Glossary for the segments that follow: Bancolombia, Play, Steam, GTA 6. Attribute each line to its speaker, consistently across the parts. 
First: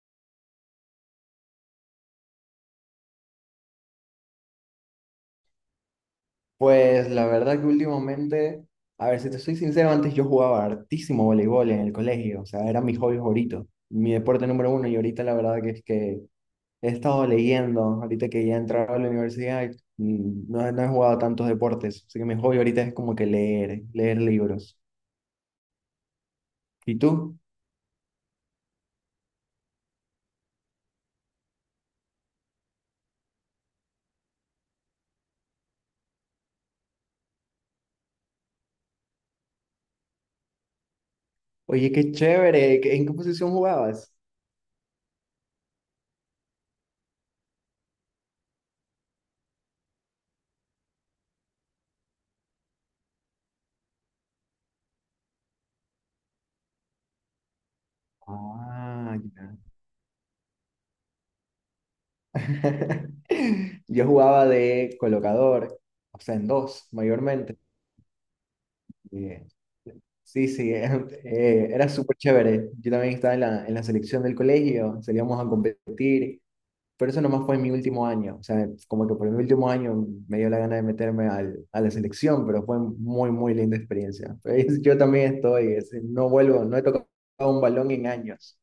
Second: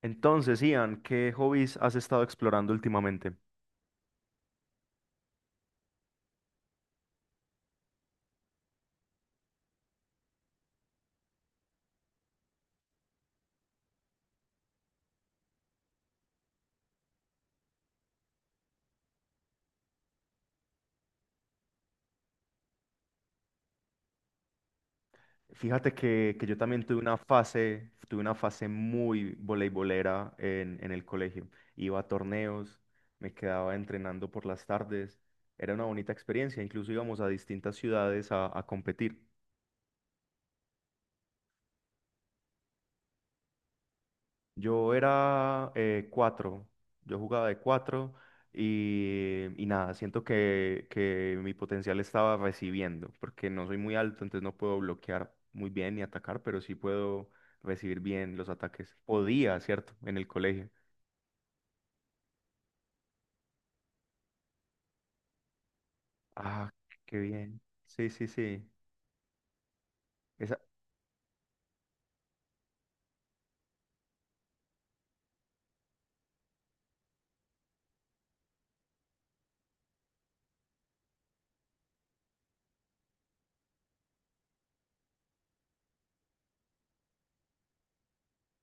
Speaker 1: Entonces, Ian, ¿qué hobbies has estado explorando últimamente?
Speaker 2: Pues la verdad que últimamente, a ver, si te soy sincero, antes yo jugaba hartísimo voleibol en el colegio, o sea, era mi hobby favorito, mi deporte número uno, y ahorita la verdad que es que he estado leyendo, ahorita que ya he entrado a la universidad, no, no he jugado tantos deportes, así que mi hobby ahorita es como que leer, leer libros.
Speaker 1: Fíjate que yo también
Speaker 2: ¿Y tú?
Speaker 1: tuve una fase muy voleibolera en el colegio. Iba a torneos, me quedaba entrenando por las tardes. Era una bonita experiencia, incluso íbamos a distintas ciudades a competir.
Speaker 2: Oye, qué chévere, ¿en qué posición jugabas?
Speaker 1: Yo era cuatro, yo jugaba de cuatro y nada, siento que mi potencial estaba recibiendo, porque no soy muy alto, entonces no puedo bloquear muy bien ni atacar, pero sí puedo recibir bien los ataques.
Speaker 2: Ah, ya.
Speaker 1: Podía, ¿cierto? En el colegio.
Speaker 2: Yo jugaba de colocador, o sea, en
Speaker 1: Ah,
Speaker 2: dos,
Speaker 1: qué
Speaker 2: mayormente.
Speaker 1: bien. Sí, sí, sí.
Speaker 2: Eh, Sí, sí, era súper chévere. Yo también estaba en en la selección del colegio, salíamos a competir, pero eso nomás fue en mi último año. O sea, como que por mi último año me dio la gana de meterme a la selección, pero fue muy, muy linda experiencia. Pues, yo también estoy, no vuelvo, no he tocado un balón en años.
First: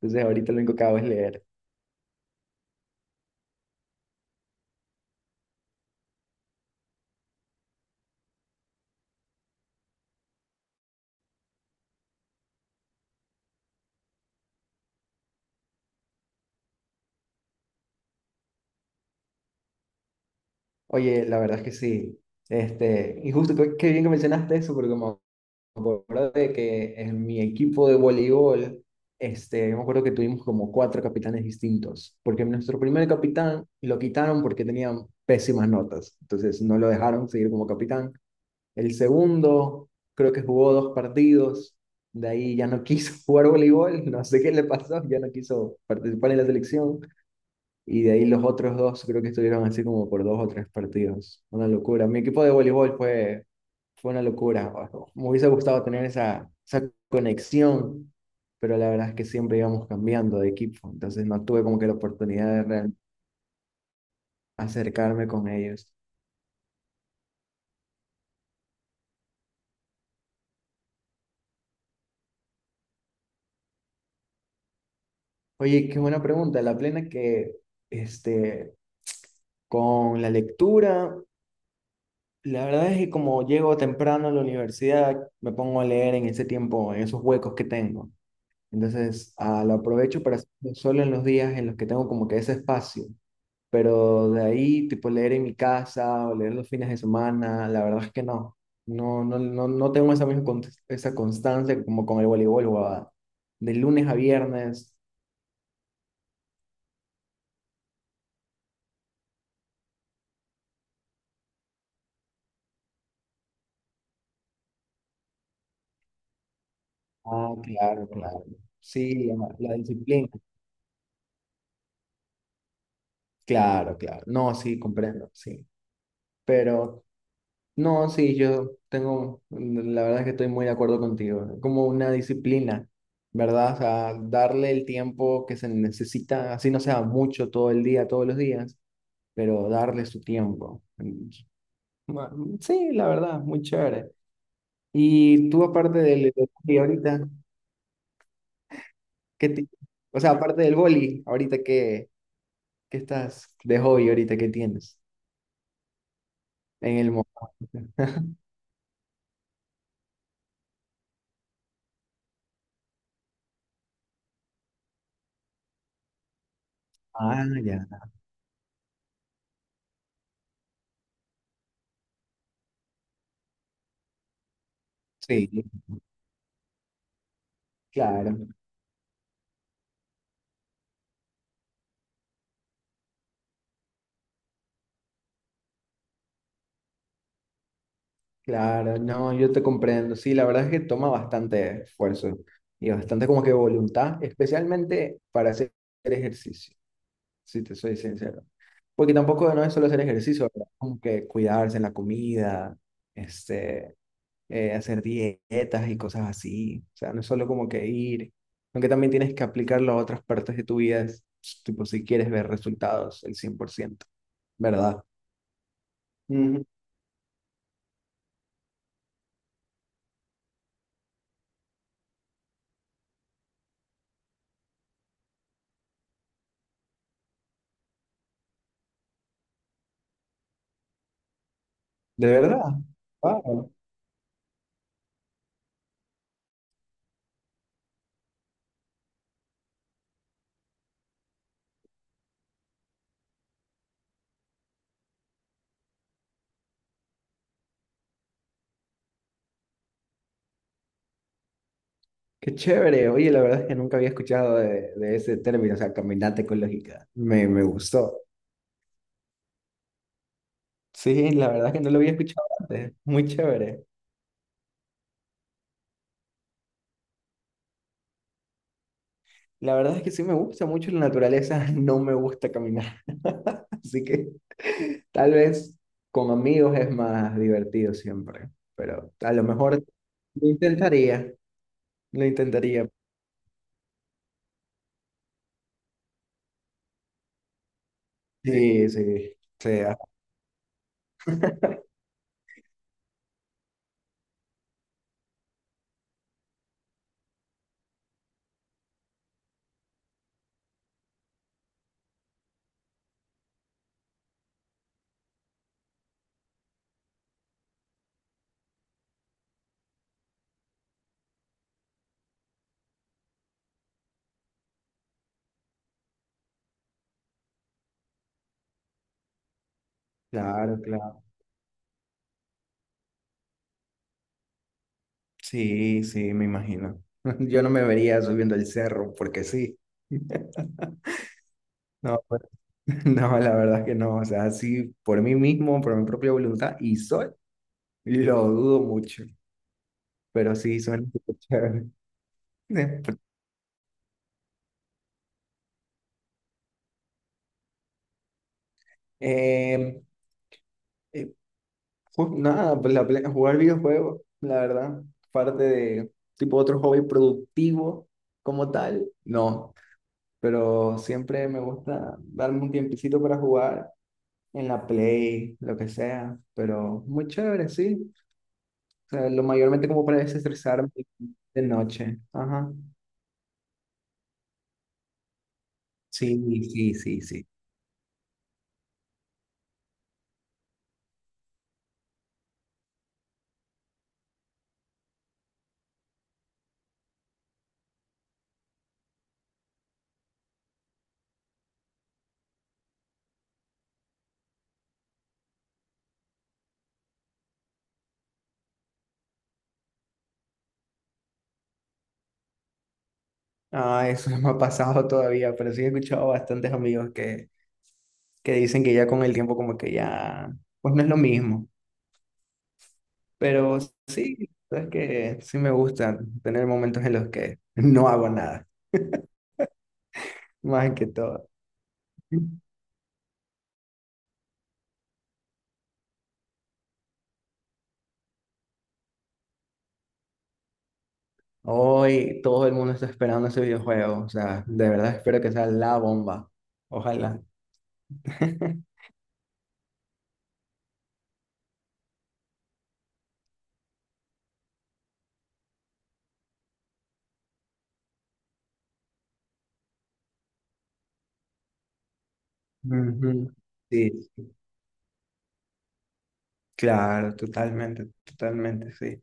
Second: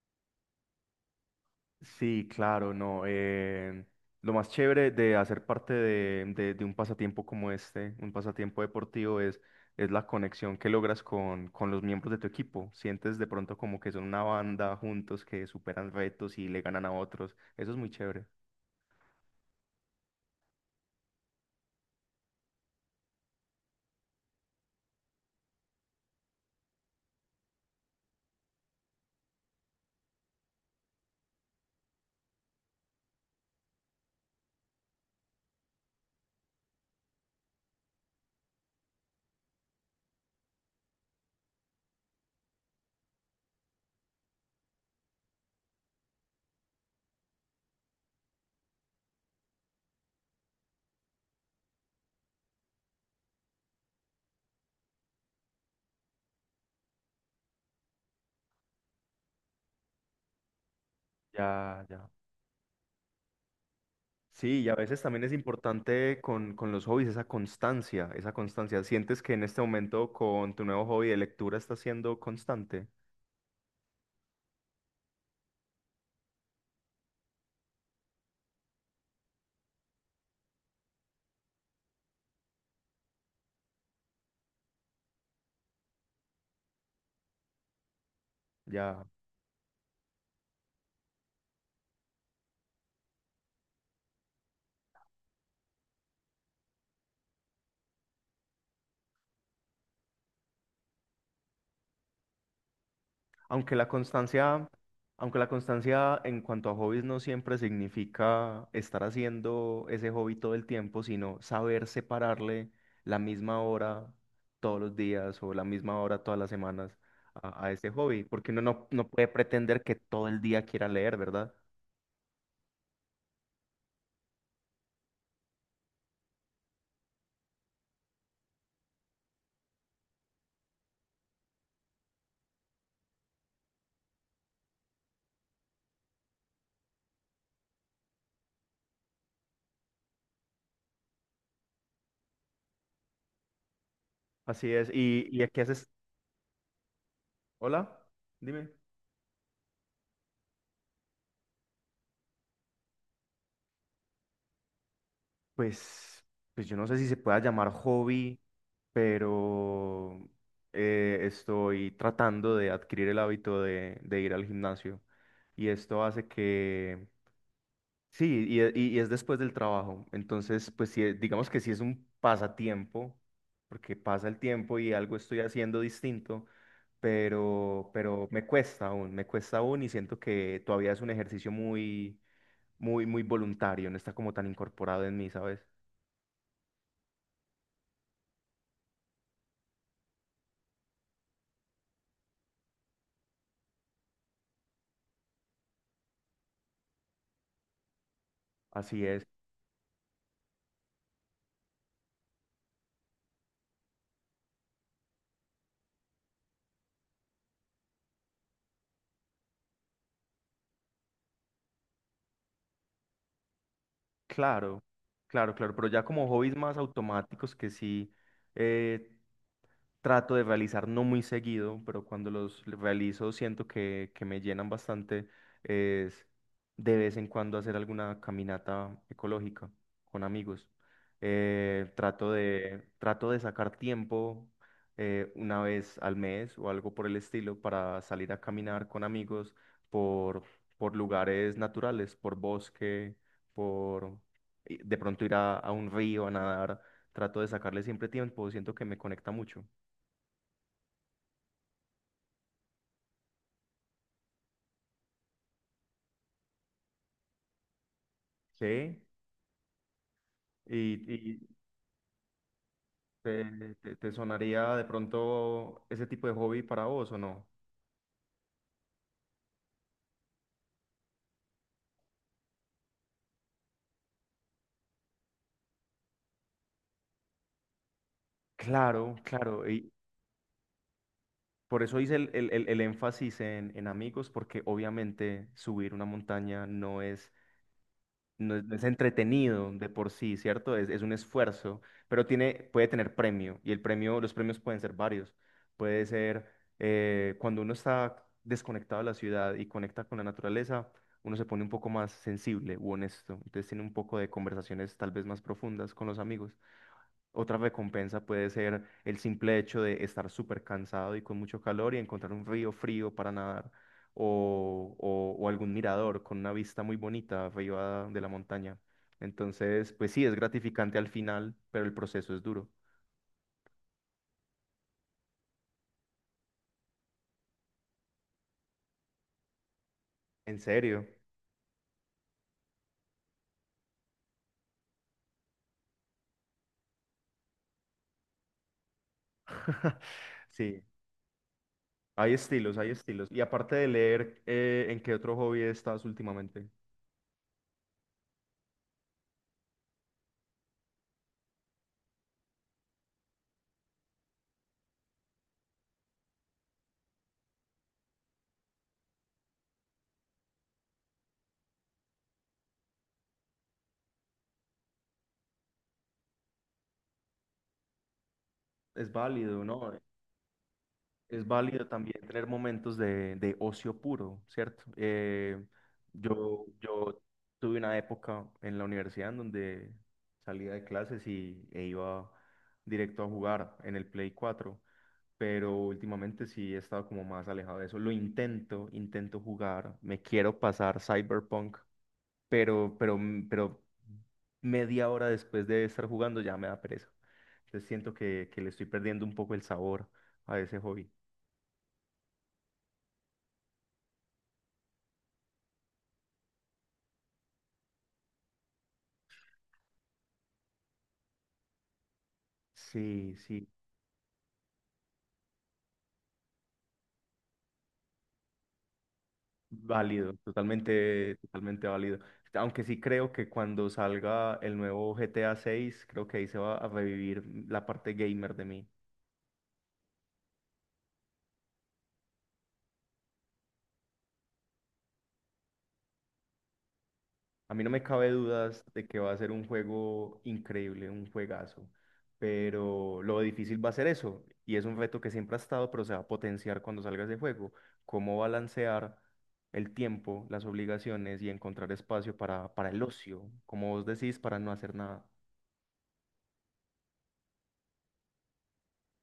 Speaker 2: Entonces ahorita lo único que hago es leer.
Speaker 1: Sí, claro, no. Lo más chévere de hacer parte de un pasatiempo como este, un pasatiempo deportivo, es la conexión que logras con los miembros de tu equipo. Sientes de pronto como que son una banda juntos que superan retos y le ganan a otros. Eso es muy chévere.
Speaker 2: Oye, la verdad es que sí. Este, y justo qué bien que mencionaste eso, porque como acuerdo de que en mi equipo de voleibol, este, yo me acuerdo que tuvimos como cuatro capitanes distintos, porque nuestro primer capitán lo quitaron porque tenía pésimas notas, entonces no lo dejaron seguir como capitán. El segundo creo que jugó dos partidos, de ahí ya no quiso jugar voleibol, no sé qué le pasó, ya no quiso participar en la selección. Y de ahí los otros dos creo que estuvieron así como por dos o tres partidos. Una locura. Mi equipo de voleibol fue una locura. Me hubiese gustado tener esa conexión, pero la verdad es que siempre íbamos cambiando de equipo. Entonces no tuve como
Speaker 1: Ya,
Speaker 2: que la
Speaker 1: ya.
Speaker 2: oportunidad de
Speaker 1: Sí, y a veces también
Speaker 2: acercarme
Speaker 1: es
Speaker 2: con ellos.
Speaker 1: importante con los hobbies esa constancia, esa constancia. ¿Sientes que en este momento con tu nuevo hobby de lectura estás siendo constante?
Speaker 2: Oye, qué buena pregunta. La plena que este, con la lectura, la verdad es que como llego temprano a la universidad, me pongo a leer en ese tiempo, en esos huecos que tengo.
Speaker 1: Ya.
Speaker 2: Entonces, lo aprovecho para hacerlo solo en los días en los que tengo como que ese espacio. Pero de ahí, tipo leer en mi casa o leer los fines de semana, la verdad es que no. No, no, no, no tengo esa misma esa constancia como con el voleibol, huevada. De
Speaker 1: Aunque la
Speaker 2: lunes a
Speaker 1: constancia,
Speaker 2: viernes.
Speaker 1: aunque la constancia en cuanto a hobbies no siempre significa estar haciendo ese hobby todo el tiempo, sino saber separarle la misma hora todos los días o la misma hora todas las semanas
Speaker 2: Ah,
Speaker 1: a ese
Speaker 2: claro,
Speaker 1: hobby,
Speaker 2: claro.
Speaker 1: porque uno no, no
Speaker 2: Sí,
Speaker 1: puede
Speaker 2: la
Speaker 1: pretender que todo
Speaker 2: disciplina.
Speaker 1: el día quiera leer, ¿verdad?
Speaker 2: Claro, claro. No, sí, comprendo, sí. Pero no, sí, yo tengo, la verdad es que estoy muy de acuerdo contigo, como una disciplina, ¿verdad? O sea, darle el tiempo que se necesita, así no sea mucho todo el día, todos los días, pero darle su tiempo. Ma- Sí, la verdad, muy chévere.
Speaker 1: Así es. Y a
Speaker 2: Y
Speaker 1: qué
Speaker 2: tú
Speaker 1: haces?
Speaker 2: aparte del hobby ahorita,
Speaker 1: Hola, dime.
Speaker 2: ¿qué ti- o sea, aparte del boli, qué estás de hobby ahorita qué tienes
Speaker 1: Pues, pues yo no sé
Speaker 2: en
Speaker 1: si
Speaker 2: el
Speaker 1: se pueda
Speaker 2: momento?
Speaker 1: llamar hobby, pero estoy tratando de adquirir el hábito de ir al gimnasio. Y esto hace que,
Speaker 2: Ah, ya.
Speaker 1: sí, y es después del trabajo. Entonces, pues sí, digamos que sí es un pasatiempo, porque pasa el tiempo y algo estoy
Speaker 2: Sí,
Speaker 1: haciendo distinto, pero
Speaker 2: claro.
Speaker 1: me cuesta aún y siento que todavía es un ejercicio muy, muy, muy voluntario, no está como tan incorporado en mí, ¿sabes?
Speaker 2: Claro, no, yo te comprendo. Sí, la verdad es que toma bastante esfuerzo y bastante como que voluntad, especialmente para hacer ejercicio, si te soy sincero.
Speaker 1: Así
Speaker 2: Porque
Speaker 1: es.
Speaker 2: tampoco no es solo hacer ejercicio, ¿verdad? Como que cuidarse en la comida, este, hacer dietas y cosas así. O sea, no es solo como que ir, aunque también tienes que aplicarlo a otras partes de tu vida, tipo si quieres ver resultados el 100%,
Speaker 1: Claro,
Speaker 2: ¿verdad?
Speaker 1: claro, claro, pero ya como hobbies
Speaker 2: Ujú.
Speaker 1: más automáticos que sí, eh, trato de realizar no muy seguido, pero cuando los realizo siento que me llenan bastante, es de vez en cuando hacer alguna caminata ecológica con amigos.
Speaker 2: ¿De
Speaker 1: Trato
Speaker 2: verdad?
Speaker 1: de, trato de sacar
Speaker 2: Wow.
Speaker 1: tiempo una vez al mes o algo por el estilo para salir a caminar con amigos por, por lugares naturales, por bosque, por y de pronto ir a un río a nadar. Trato de sacarle siempre tiempo, siento que me conecta mucho.
Speaker 2: Qué chévere. Oye, la verdad es que nunca había escuchado de ese término, o sea, caminata ecológica. Me gustó.
Speaker 1: Sí, y,
Speaker 2: Sí,
Speaker 1: y
Speaker 2: la verdad es que no lo había escuchado antes. Muy
Speaker 1: te,
Speaker 2: chévere.
Speaker 1: te sonaría de pronto ese tipo de hobby para vos o no?
Speaker 2: La verdad es que sí me gusta mucho la naturaleza, no me gusta caminar. Así que tal vez con amigos es más divertido siempre, pero
Speaker 1: Claro,
Speaker 2: a lo
Speaker 1: claro,
Speaker 2: mejor
Speaker 1: y
Speaker 2: lo intentaría,
Speaker 1: por eso hice
Speaker 2: lo
Speaker 1: el
Speaker 2: intentaría.
Speaker 1: énfasis en amigos, porque obviamente subir una montaña no es no es, no es
Speaker 2: Sí, sí,
Speaker 1: entretenido de
Speaker 2: sea.
Speaker 1: por sí, ¿cierto? Es un esfuerzo, pero tiene, puede tener premio y el premio, los premios pueden ser varios. Puede ser cuando uno está desconectado de la ciudad y conecta con la naturaleza, uno se pone un poco más sensible u honesto. Entonces tiene un poco de conversaciones tal vez más profundas con los amigos. Otra recompensa puede ser el simple hecho de estar súper cansado y con mucho calor y encontrar un río frío para nadar o, o algún mirador con una vista muy bonita arriba de la montaña. Entonces, pues sí, es
Speaker 2: Claro,
Speaker 1: gratificante al
Speaker 2: claro.
Speaker 1: final, pero el proceso es duro.
Speaker 2: Sí, sí, me imagino. Yo no me vería subiendo el cerro porque sí.
Speaker 1: ¿En serio?
Speaker 2: No, pues, no, la verdad que no. O sea, sí, por mí mismo, por mi propia voluntad y sol, lo dudo mucho. Pero sí,
Speaker 1: Sí,
Speaker 2: suena súper chévere.
Speaker 1: hay estilos, hay estilos. Y aparte de leer, ¿en qué otro hobby estás últimamente?
Speaker 2: Eh, eh, nada, pues jugar videojuegos, la verdad, parte de tipo otro hobby productivo como tal, no. Pero siempre me gusta darme un tiempecito para jugar en la Play, lo que sea, pero muy chévere, sí. O
Speaker 1: Es
Speaker 2: sea, lo
Speaker 1: válido,
Speaker 2: mayormente
Speaker 1: ¿no?
Speaker 2: como para desestresarme
Speaker 1: Es
Speaker 2: de
Speaker 1: válido
Speaker 2: noche.
Speaker 1: también tener
Speaker 2: Ajá.
Speaker 1: momentos de ocio puro, ¿cierto?
Speaker 2: Sí, sí,
Speaker 1: Yo
Speaker 2: sí, sí.
Speaker 1: tuve una época en la universidad en donde salía de clases y, e iba directo a jugar en el Play cuatro, pero últimamente sí he estado como más alejado de eso. Lo intento, intento jugar, me quiero pasar Cyberpunk, pero, pero media hora después de estar jugando ya me da pereza. Entonces siento que le estoy perdiendo un poco el sabor a ese hobby.
Speaker 2: Ah, eso no me ha pasado todavía, pero sí he escuchado bastantes amigos que dicen que ya con el tiempo como que ya, pues no es lo mismo.
Speaker 1: Sí, sí,
Speaker 2: Pero sí, es que sí me gusta tener momentos en los que no hago nada,
Speaker 1: válido,
Speaker 2: más que
Speaker 1: totalmente,
Speaker 2: todo.
Speaker 1: totalmente válido. Aunque sí creo que cuando salga el nuevo GTA 6, creo que ahí se va a revivir la parte gamer de mí.
Speaker 2: Hoy todo el mundo está esperando ese videojuego, o sea, de verdad espero que sea la bomba. Ojalá.
Speaker 1: A mí no me cabe dudas de que va a ser un juego increíble, un juegazo, pero lo difícil va a ser eso, y es un reto que siempre ha estado, pero se va a potenciar cuando salga ese juego. Cómo balancear el tiempo, las obligaciones y encontrar espacio para el ocio,
Speaker 2: Ujú.
Speaker 1: como vos
Speaker 2: Sí,
Speaker 1: decís, para no hacer nada.
Speaker 2: claro, totalmente, totalmente, sí.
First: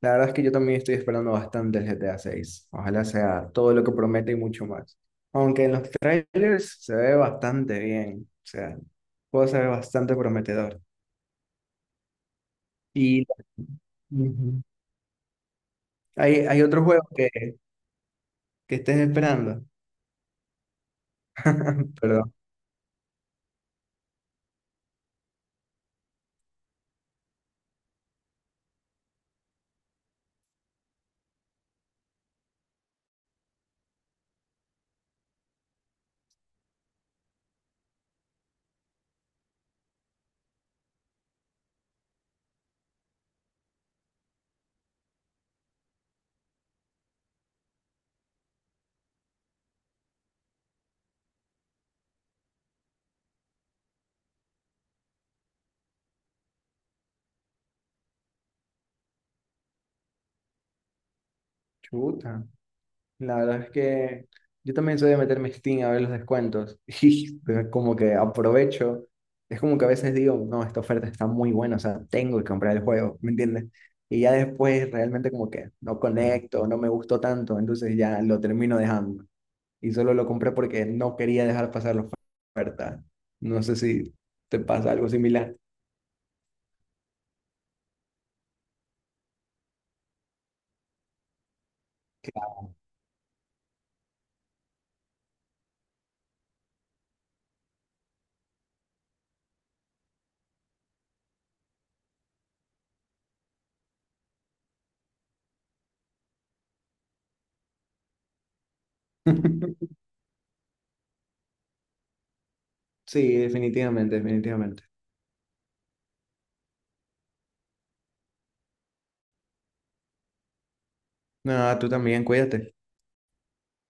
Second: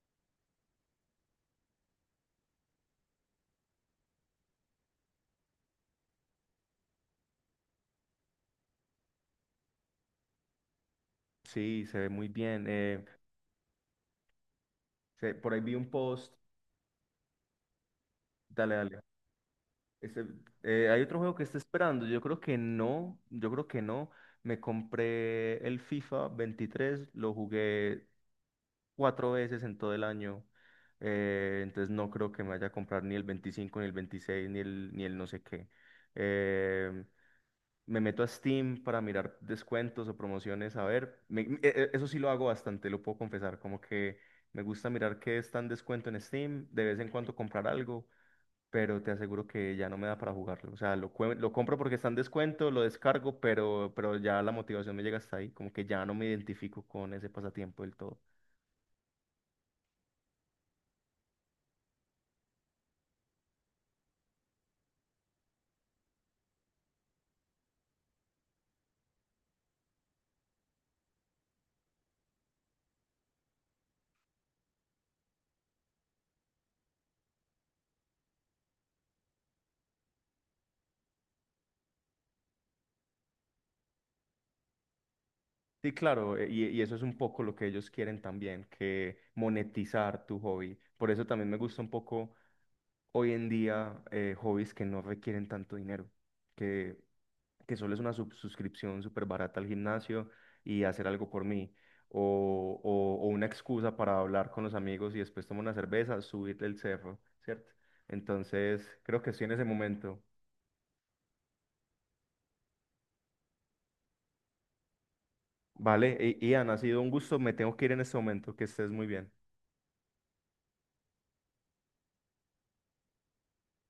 Speaker 2: La verdad es que yo también estoy esperando bastante el GTA 6. Ojalá sea todo lo que promete y mucho más. Aunque en los trailers se ve bastante bien, o sea, el juego se ve bastante prometedor.
Speaker 1: Sí, se ve muy bien.
Speaker 2: Y ujú,
Speaker 1: Sí, por ahí vi un post.
Speaker 2: hay otro juego
Speaker 1: Dale,
Speaker 2: que estés
Speaker 1: dale.
Speaker 2: esperando.
Speaker 1: Ese- Hay otro juego que está esperando. Yo
Speaker 2: Perdón.
Speaker 1: creo que no. Yo creo que no. Me compré el FIFA 23. Lo jugué cuatro veces en todo el año. Entonces no creo que me vaya a comprar ni el 25, ni el 26, ni el, ni el no sé qué. Eh, Me meto a Steam para mirar descuentos o promociones. A ver, eso sí lo hago bastante, lo puedo confesar. Como que me gusta mirar qué está en descuento en Steam. De vez en cuando comprar algo, pero te aseguro que ya no me da para jugarlo. O sea, lo, lo compro porque está en descuento, lo descargo, pero ya la motivación me llega hasta ahí, como que ya no me identifico con ese pasatiempo del todo.
Speaker 2: Chuta. La verdad es que yo también soy de meterme en Steam a ver los descuentos y como que aprovecho. Es como que a veces digo, no, esta oferta está muy buena, o sea, tengo que comprar el juego, ¿me entiendes? Y ya después realmente como que no conecto, no me gustó tanto, entonces ya lo termino dejando. Y solo lo compré porque no quería dejar pasar la oferta. No sé si te pasa algo similar.
Speaker 1: Sí, claro, y eso es un poco lo que ellos quieren también, que monetizar tu hobby. Por eso también me gusta un poco hoy en día hobbies que no requieren tanto dinero, que, que solo es una suscripción súper barata al gimnasio y hacer algo por mí, o una excusa para hablar con los amigos y después tomar una cerveza, subir el cerro, ¿cierto? Entonces, creo que estoy en ese momento.
Speaker 2: Sí, definitivamente, definitivamente.
Speaker 1: Vale, Ian, ha sido un gusto, me tengo que ir en este momento, que estés muy bien.
Speaker 2: Nada, tú también, cuídate.